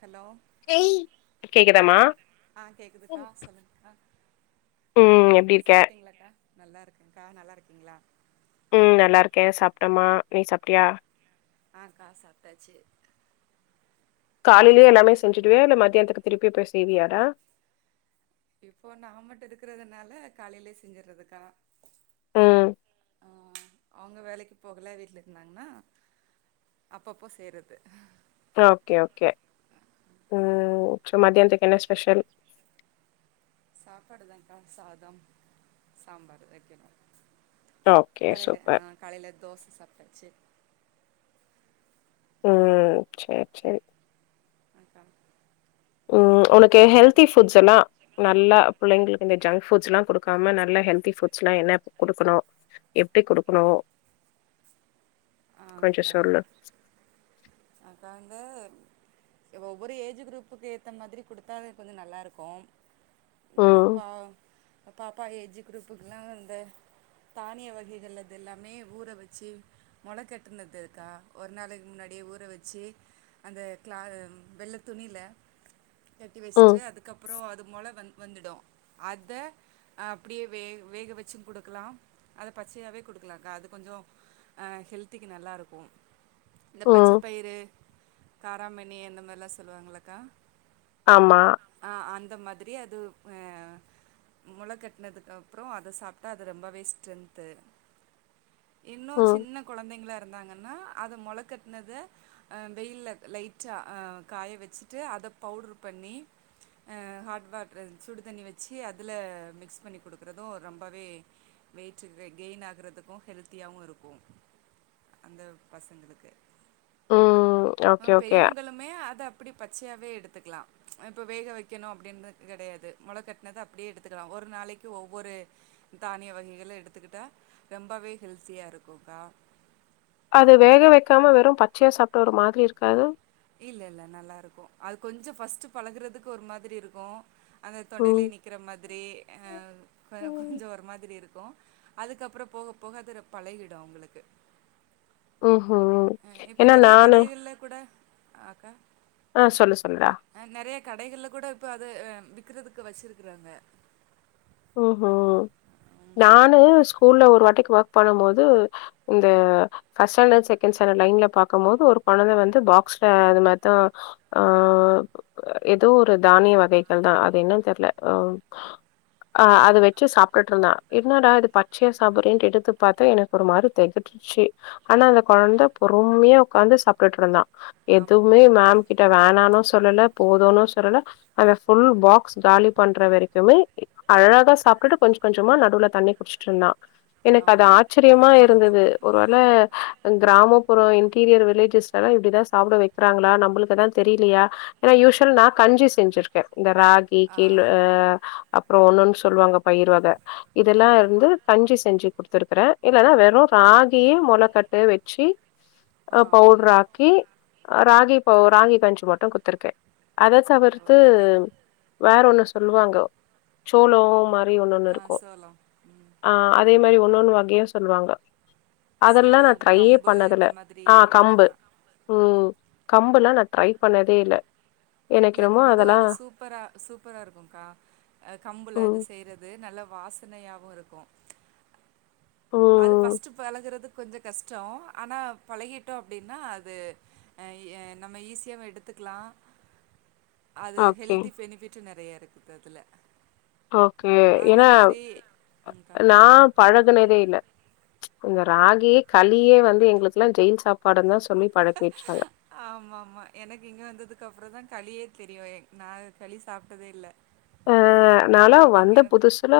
Hello கேக்குதாமா ஆ கேக்குதுக்கா சொல்லுங்க்கா ம் எப்டி இருக்க நல்லாருக்கங்க்கா, நல்லாருக்கீங்ளா? ம் நல்லாருக்கே, சாப்ட்டமா. நீ சாப்ட்டியா? ஆ கா சாப்ட்டாச்சு காலைலே எல்லாமே செஞ்சிடுவியா இல்ல மத்யானத்துக்கு திருப்பி போய் செய்வியாடா இப்போ நா மட்டு இருக்கறதுனால காலைலே செஞ்சர்றதுக்கா ம் அ அவுங்க வேலைக்கு போகல வீட்லருந்தாங்னா அப்பப்போ செய்றது ப்றோ ஓகே ஓகே ம் சோ மத்யான்த்துக்கு என்ன ஸ்பெஷல்? சாப்பாடுதாங்க்கா சாதம், சாம்பார் வெக்கணு ஓகே காலைல ஆ சூப்பர் காலைல தோச சாப்ட்டாச்சு ம் சேர் செரி அக்கா ம் உனக்கு ஹெல்தி ஃபுட்ஸ் எல்லா நல்லா பிள்ளைங்களுக்கு இந்த ஜங்க் ஃபுட்ஸ்ல்லா குடுக்காம நல்லா ஹெல்தி ஃபுட்ஸ்லா என்ன குடுக்கணு, எப்டி குடுக்கணு? ஆ கொஞ்சோ அக்கா சொல்லு அக்கா வந்து ஒவ்வொரு ஏஜு குரூப்புக்கேத்த மாதிரி குடுத்தாவே கொஞ்சோ நல்லாருக்கு இப்போ ம் பா அப்பாப் அப்பா ஏஜு குரூப்புக்கெலா அந்த, தானிய வகைகள் அது எல்லாமே ஊற வெச்சி மொளக்கட் ட்டுனதுக்கா ஒரு நாளைக் முன்னாடியே ஊற வெச்சி அந்த க்ளா அ ம் வெள்ள துணில கட்டி ம் வெச்ட்டு அதுக்கப்றோ அது மொள வந் வந்துடு அத அப்டியே வே வேக வச்சு குடுக்கலா அத பச்சையாவே குடுக்கலாக்கா அது கொஞ்சோ அ ஹெல்த் துக்கு நல்லாருக்கு இந்த ம் பச்சப்பயிறு, கா ராமணி அந்த மார்லா சொல்லுவாங்கல்லக்கா ஆமா ந்த மாதிரி அது அ மொள கட்னதுக்கப்றோ அத சாப்ட்டா அது ரெம்பவே ஸ்ட்ரென்த்து இன்னு ம் சின்ன தைங்களா இருந்தாங்கன்னா அத மொளக்கட்னத அ வெயில்ல லைட்டா அ காய வெச்சிட்டு அத பவுட்ரு பண்ணி அ ஹாட் வாட்ரு சுடு தண்ணி வெச்சி அதுல மிக்ஸ் பண்ணி குடுக்கறது ரொம்பவே வெய்ட்டுக்கு க கெய்ன் ஆகறதுக்கு ஹெல்த்தியாவு இருக்கு அந்த பசங்களுக்கு ம் ஆ ஓகே ஓகே பெரியவங்களுமே அத ப்டி பச்சையாவே எடுத்துக்கலா இப்ப வேக வெக்கணு அப்டின்னு கெடையாது மொளக்கட்னது அப்டியே எடுத்துக்கலா ஒரு நாளைக்கு ஒவ்வொரு தானிய வகைகள எடுத்துக்கிட்டா ரெம்பவே ஹெல்த்தியா இருக்குக்கா அது வேக வெக்காம வெறும் பச்சையா சாப்ட்டா ஒரு மாதிரி இருக்காது இல்லல்ல நல்லாருக்கோ அது கொஞ்சோ ஃபஸ்ட்டு பழகறதுக்கு ஒரு மாதிரி இருக்கு அந்த ம். தொண்டையிலியே நிக்கிற மாதிரி அ கொஞ்ஜோ ஒரு மாதிரி இருக்கு க்கும் அதுக்கப்றோ போக போக அது பழகிடும் உங்குளுக்கு ம் ம் என்ன நானு கடைகள்ல கூட ஆ கா ஆ சொல்லு சொல்லு றா கடைகள்ல கூட இப்ப அத விக்குறதுக்கு வச்சிருக்குறாங்க உம் ம் நானு ஸ்கூல்ல ஒரு வாட்டிக்கு ஒர்க் பண்ணு போது இந்த ஃபர்ஸ்ட் ஸ்டாண்டர்டு செக்கெண்ட் ஸ்டாண்டர்டு லைன்ல பாக்கும் போது ஒரு கொழந்த வந்து பாக்ஸ்ல அது மாரி தா ஆ எதோ ஒரு தானிய வகைகள் தா அது என்னனு தெரில ஆ அத வச்சு சாப்ட்டுட்டு இருந்தா என்னாடா இது பச்சையா சாப்டுரியே கேட்டு எடுத்து பாத்தா எனக்கு ஒரு மாரி தெகட்டுச்சு ஆனா அந்த கொழந்த பொறுமையா உட்காந்து சாப்ட்டுட்டு இருந்தா ஆமா எதுவுமே மேம் கிட்ட வேணா ஒன்னு சொல்லல போதுனு சொல்லல அந்த ஃபுல் பாக்ஸ் காலி பண்ற வரைக்குமே அழகா சாப்ட்டுட்டு கொஞ்ஜோ கொஞ்சமா நடுவுல தண்ணி குடிச்சுட்டு இருந்தா எனக்கு அது ஆமா ஆச்சிரியமா இருந்தது ஒரு வேள கிராமபுறோ டீரியர் வில்லேஜ்ஸ்லலா இப்டி தா சாப்பிட வைக்கிறாங்களா நம்ளுக்கு தா தெரியிலயா ஏனா யூஸ்வலா நா கஞ்சி செஞ்சிருக்கே இந்த ராகி ஆ கேலு அ அப்றோ ஒன்னொன்னு சொல்வாங்க பயிர் வக இதெல்லா இருந்து கஞ்சி செஞ்சு குடுத்துருக்குறே இல்லனா வெறு ராகியு மொளக்கட்டயு வச்சு ஆ பவுடுரு ஆக்கி ராகி ப்போ ராகி கஞ்சு மட்டு குத்துருக்கே அதாது சா வர்த்து ஓகேக்கா வேற ஒன்னு சொல்லுவாங்கோ ஜோலோ மத் தை ஒன்னொன்னு ஆ இருக்கு சோளம் ம் ஆ அதே மரி ஒன்னொன்னு வகையு சொல்வாங்க அதெல்லா நா சோளம் ட்ரையே கம்பு பண்ணதல்ல இந்த மாதிரி ஆ கம்பு எடுத்துக்கலா ம் கம்புலா நா ட்ரை பண்ணதே இல்ல எனக்கு இல்ல என்னமோ கம்பு அதெல்லா அது சூப்பரா சூப்பரா இருக்கும் கா அ கம்புல ம் அது செய்றது நல்ல வாசனையாவு ‌ இருக்கு அது ம் ஃபர்ஸ்ட் பழகுறது கொஞ்சோ கஷ்டோ ஆனா பழகிட்டோ அப்டினா அது எ-எ நம்ம ஈஸியாவே எடுத்துக்குலா அது ஓகே ஹெல்த்தி ஃபெனிபிட் நறைய இருக்கறதுல ஓகே ஏனா ம்க்கா நா பழகுனதே இல்ல இந்த ராகியே களியே வந்து எங்ளுக்கெல்லா ஜெயில் சாப்பாடுனு தா சொ ஆமாம்மா எனக்கு இங்க வந்ததுக் அப்புறோதா கலியே தெரியுவே நா களி சாப்ட்டதே இல்ல அ நாலா இ இங்க வந்த புதுசுல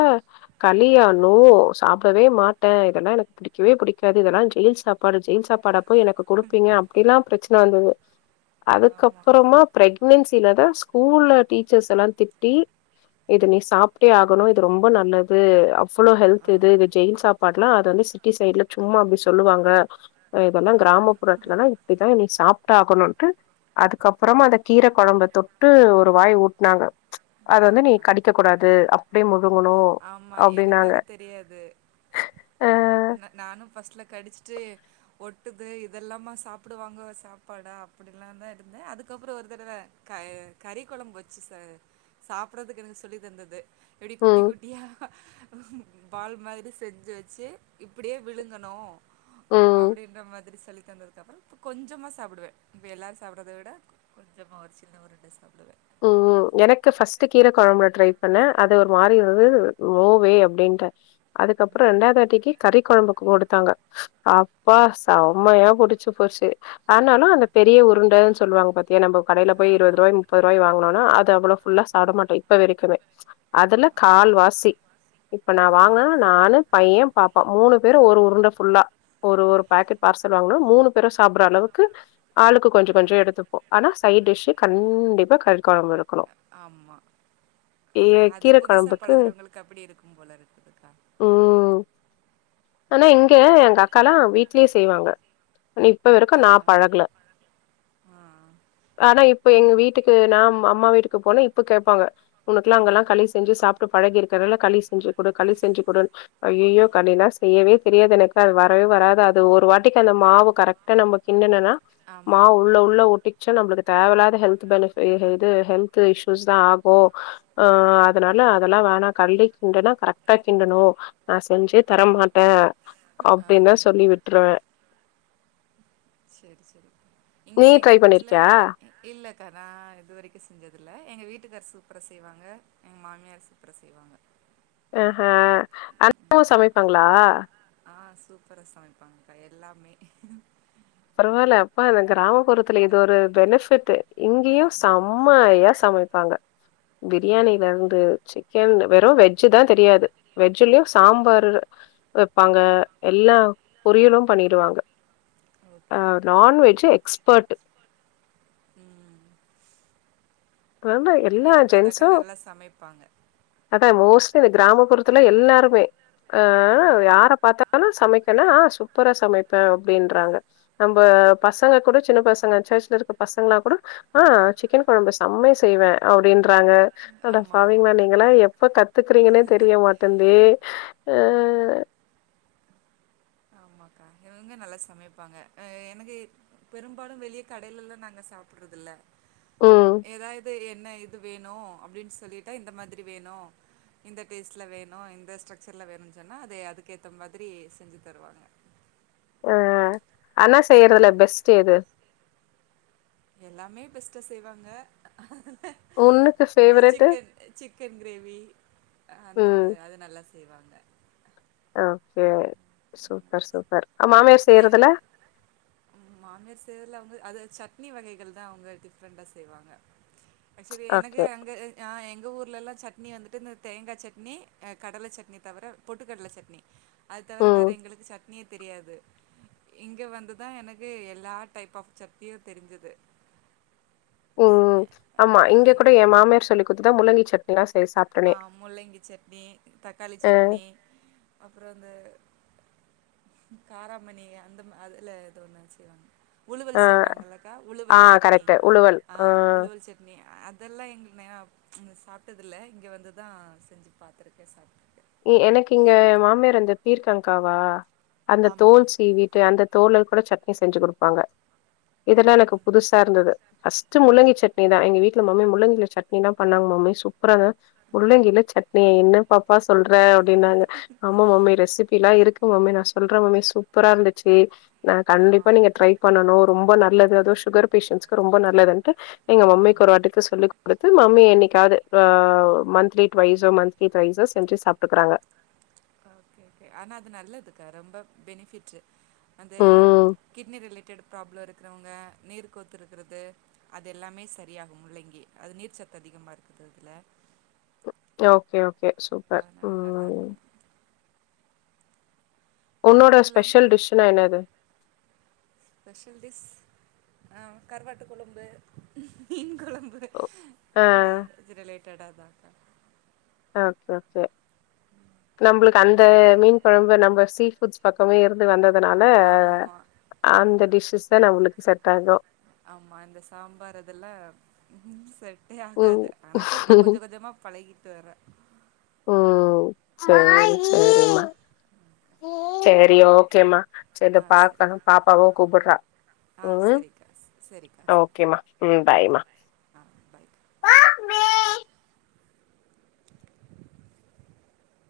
களியா னூ சாப்டவே மாட்டே இதெல்லா எனக் பிடிக்கவே பிடிக்காது இதெல்லா ஜெயில் சாப்பாடு ஜெயில் சாப்பாடா போய் எனக்கு குடுப்பீங்க அப்டிலா பிரச் நல்லது ஆமா அதுக்கப்பறமா பிரெக் ன்னுசில தா ஸ்கூல்ல டீச்சர்ஸ் எல்லா திட் டி இத நீ சாப்டே ஆகணு இது ரொம்ப நல்லது அப் ஃபுல்லோ ஆ கெல்த்யிது இது ஜெயில் சாப் பட்லா அது வந்து சிட்டி சைடுல சும்மா அப்டி சொல்லுவாங்க இதெல்லா ஆ கிராமப்புறத்துலல்லா இப்டித்தா நீ சாப் ட்டா ஆகுணுட்டு அதுக்கப்புறமா அந்த கீர குழம்ப தொட்டு ஒரு வாய் ஊட்னாங்க அத வந்து நீ ஆக்கா கடிக்க கூடாது டே மும் ஆமா எனக்கு அது தெரியாது அ ந-நானு பஸ்ட்ல கடிச்சுட்டு ஒட்டுது இதெல்லாமா சாப்புடுவாங்க சாப்பாடா அப்டிலா தா இருந்தே அதுக்கப்புறோ ஒரு தடவ க-கறி கொழம்பு வச்சு ச-சாப்புடறதுக்கு எனக்கு சொல்லி தந்தது எப்டி குட்டி ம் குட் அப்டியா ம் பால் மாதிரி செஞ்சி வெச்செ இப்பிடியே விழுங்கணு ம் அப்டின்ற மாதிரி சொல்லி [unintelligible] கொஞ்சமா சாப்புடுவே இப்ப எல்லாரு சாப்பிடறத விட கொஞ்சமா ஒரு சின்ன உருண்ட சாப்புடுவே உம் எனக்கு ஃபஸ்ட்டு கீர குழம்புல ட்ரை பண்ணே அது ஒரு மாரி இருந்துது நோவே அப்டின்ட்ட அதுக்கப்புறோ ரெண்டாது வாட்டிக்கு கறிக் குழம்புக் குடுத்தாங்க அப்பா செம்மையா புடிச்சு போச்சு ஆனாலு அந்த பெரிய உருண்ட சொல்லுவாங்க பாத்தியா நாம்ப கடையில போய் இருவது ஆமா ரூபாய் முப் போனான அத அவ்ளோ ஃபுல்லா சாப்ட மாட்டோ இப்ப வரைக்குமே அதுல ஆ கால்வாசி இப்ப நா ஆமா வாங்குன்னா நானு பைய பாப்பா மூணு பேரு ஒரு உருண்ட ஃபுல்லா ஒரு ஒரு பாக்கெட் பார்சல் வாங்குனா மூணு பேரும் சாப்புற அளவுக்கு ஆளுக்கு கொஞ்ச கொஞ்ச எடுத்துப்போ ஆனா சைட் டிஷ் கண்டிப் ப்பா கறி கொழம்பு தா ஆமா அது கீர புதுசா கொழம்புக்கு பழகுறவங்களுக்கு அப்பிடி இருக்கும் போல்ல [unintelligible] ம் ஆனா இங்க எங்க அக்கால்லா வீட்லியே செய்வாங்க இப்ப வருக்கு ஆ நா பழகுல ஆ ஆனா இப் இப்ப எங்க வீட் வீட்டுக்கு நா அம் அம்மா வீட்டுக்கு போனா இப்ப கேப்பாங்க உனக்குல ஆ அங்குல்லா களி செஞ்சு சாப் பழகி இருக்கிறால களி செஞ்சு கொடு களி செஞ்சு கொடு ஐயையோ களிலா செய்யவே தெரியாது எனக்கு அது வரவே வராது அது ஒரு வாட்டிக்கு அந்த மாவு கரெக்டா நம்ம கிண்டனுனா ஆமா மாவு உள்ள உள்ள ஒட்டிக் சோ நமக்கு தேவல்லாத ஹெல்த் இது ஹெல்த் இஷ்யூஸ் தா ஆகு ஆஹ் அதனால அதெல்லா வேணாம் களி கிண்டனா கரெக்டா கிண்டணு நா செஞ்சே தரமாட்டே ஆ அப்படின்னா சொல்லி விட்ருவே சரி சரி இங்க நீ எங்க ட்ரை வீட்டுல பண்ணிருக்கியா இல்ல அக்கா நா இது வரைக்கு செஞ்சதில்ல எங்க வீட்டுக்கார் சூப்பரா செய்வாங்க எங்க மாமியார் சூப்பரா செய்வாங்க அஹ்ஹ அண்ணனு சமைப்பாங்களா ஆஹ் சூப்பரா சமைப்பாங்கக்கா எல்லாமே பரவால்ல அப்பா அந்த கிராமப்புறத்துல இது ஒரு பெனிஃபிட் இங்கயு செம்மையா சமைப்பாங்க ம் பிரியாணில இருந்து சிக்கன் வெறு வெஜ்ஜுதா தெரியாது வெஜ்ஜுலயும் சாம்பார் வைப்பாங்க எல்லா பொரியலும் பண்ணிடுவாங்க ஓகே ஹாம் ஓகே நான்வெஜ்ஜ் எக்ஸ் பெட்டு ம் ந்து எல்லா இங்கயு அப்படிதாக்கா ஜென்ட்ஸு நல்லா சமைப்பாங்க அதா மோஸ் இந்த கிராமப்புறத்துல எல்லாருமே ஆஹ் ஆமா யார பார்த்தாலு சமைக்கனா சூப்பரா சமைப்பே அப்படின்றாங்க நம்ம பசங்க கூட சின்ன பசங்க சர்ச்ல இருக்க பசங்களா கூட ஆஹ் சிக்கன் கொழம்பு செமயா செய்வேன் அப்படின்றாங்க அட ஆமா ஆமா பாவிங்களா நீங்களா எப்ப கத்துக்கறீங்கன்னே தெரிய மாட்டேன் ஏய் அஹ் ஆமாக்கா இவங்க நல்லா சமைப்பாங்க அ எனக்கு பெரும்பாலும் வெளியே கடயிலெல்லா நாங்க சாப்பிட்றதில்ல ம் ஏதாயிது ஏன் என்ன இது வேணு அப்படின்னு சொல்லிட்டா இந்த மாதிரி வேணு இந்த டேஸ்ட்டில் வேணு இந்த ஸ்ட்ரக்சர்ல வேணு சொன்னா அத அதுக்கேத்த மாதிரி செஞ்சு தருவாங்க அஹ் அண்ணா செய்யறதுல பெஸ்ட் எது எல்லாமே பெஸ்ட்டா செய்வாங்க உன்னுக்கு அ ஃபேவரெட்டு சிக்கன் சிக்கன் கிரேவி அந்த ம் மாரி அது நல்லா செ செய்வாங்க ஓகே சூப்பர் சூப்பர் உ மாமியார் ஏன் செய்யறதுல மாமியார் செய்றதுல அவங்க அது சட்னி வகைகள் தா அவங்க டிஃப்ரெண்ட்டா செய்வாங்க ஆக்சுவலி எனக்கு ஓகே அங்க அ எங் எங்க ஊர்லல்லா சட்னி வந்துட்டு இந்த தேங்கா சட்னி அ கடலை சட்னி தவிர பொட்டுக்கடலை சட்னி அது தவிர ம் வேற எங்களுக்கு சட்னி தெரியாது இங்க வந்துதா எனக்கு எல்லா டைப் ஆஃப் சட்னியு தெரிஞ்சது உம் ஆமா இங்க கூட என் மாமியார் சொல்லிக் குத் அத்தா முள்ளங்கி சட்னிதா ஆஹ முள்ளங்கி சட்னி தக்காளி அ சட்னி அப்புறோ அந்த. காராமணி அந்த அதுல எது ஒண்ணு செய்வாங்க. அ உழுவல் சொல்லுவாங்களக்கா ஆ உழுவல் சட்னி கரெக்ட்டு உழுவல் ஆ ஆஹ உழுவல் சட்னி அது. இதெல்லா எங்கல்ல சாப்பிட்டதுல்ல. இங்கே வந்துதா செஞ்சு பாத்துருக்கே சாப்பிட்டு. எ எனக்கு இங்க மாமியார் அந்த பீர்கக்கங்காவா. அந்த ஆமா தோல் ஆமா சீவிட்டு அந்த தோல. ல சட்னி செஞ்சு குடுப்பாங்க. ஆ இதெல்லா எனக்கு புதுசா இருந்தது ஃபர்ஸ்ட்டு முள்ளங்கி சட்னி தா எங்க வீட்டுல மம்மி முள்ளங்கிள சட்னிலா பண்ணாங்க மம்மி சூப்பரா முள்ளங்கில சட்னியா என்னப்பாப்பா சொல். லுர அப்டின்னாங்க ஆமா மம்மி ரெசிபி எல்லா இருக்கு. மம்மி நா சொல்றே மம்மி சூப்பரா இருந்துச்சு. நா ஆ கண்டிப்பா நீங்க ட்ரை பண்ணனு. ரொம்ப நல்லது அது சுகர் பேஷன்ட்ஸ்கு ரொம்ப நல்லதுன்னுட்டு. எங்க மம்மிக்கு ஆமா ஒரு வாட்டிக்கு சொல்லிக் குடுத்து நா நீ என்னைக்காவது அ மந்த்லி ட்டுவைஸ் மந்த்லி திரைஸஸ். செஞ்சு சாப்பிட்டுக்குறாங்க. ஓகே ஓகே ஆனா அது நல்லதுக்கா ரொம்ப பெனிபிட். அந்த ம் கிட்னி ரிலேட்டடு ப்ராப்ளம் இருக். இருக்கறவங்க நீர் கோத்துருக்கிறது அது எல்லாமே சரியாகு முள்ளங்கி அது நீர் சத்து அதிகமா இருக்குது அதுல. Okay கே சூப்பர் அதனால உம். நல்லாருக்கும் அது மட்டு ஸ்பெஷல் இல்லாம டிஷ்னா என்னது ஸ்பெஷல் டிஷ் ஆஹ் கருவாட்டு குழம்பு மீன் குழம்பு. ஒ ஆ நான்வெஜ் ரிலேட்டடு. லேட்டாதாக்கா. ஓகே ஓகே நம்மளுக்கு அந்த மீன் குழம்பு நம்ம சீஃபுட்ஸ் பக்கமே இருந்து வந்த. அதனால ஆமா அந்த டிஸ்ஷஸ். தா நம்மளுக்கு செட் ஆகும். ஆமா இந்த சாம்பார் இதெல்லாம் செட். செட்டே ம் ஆகாது ஆனா இப்ப கொஞ்சம் கொஞ்சமா பழகிட்டு வரறேன். சரி சரி. சரி ஓகேமா. சரி ஆ சரிக்கா பாக்கனும் பாப்பாவும் கூப்பிடுறா. ஆ உம் சரிக்கா சரிக்கா சரி ஓகேம்மா உம் ஆ பாய்மா. ஆ பாய்க்கா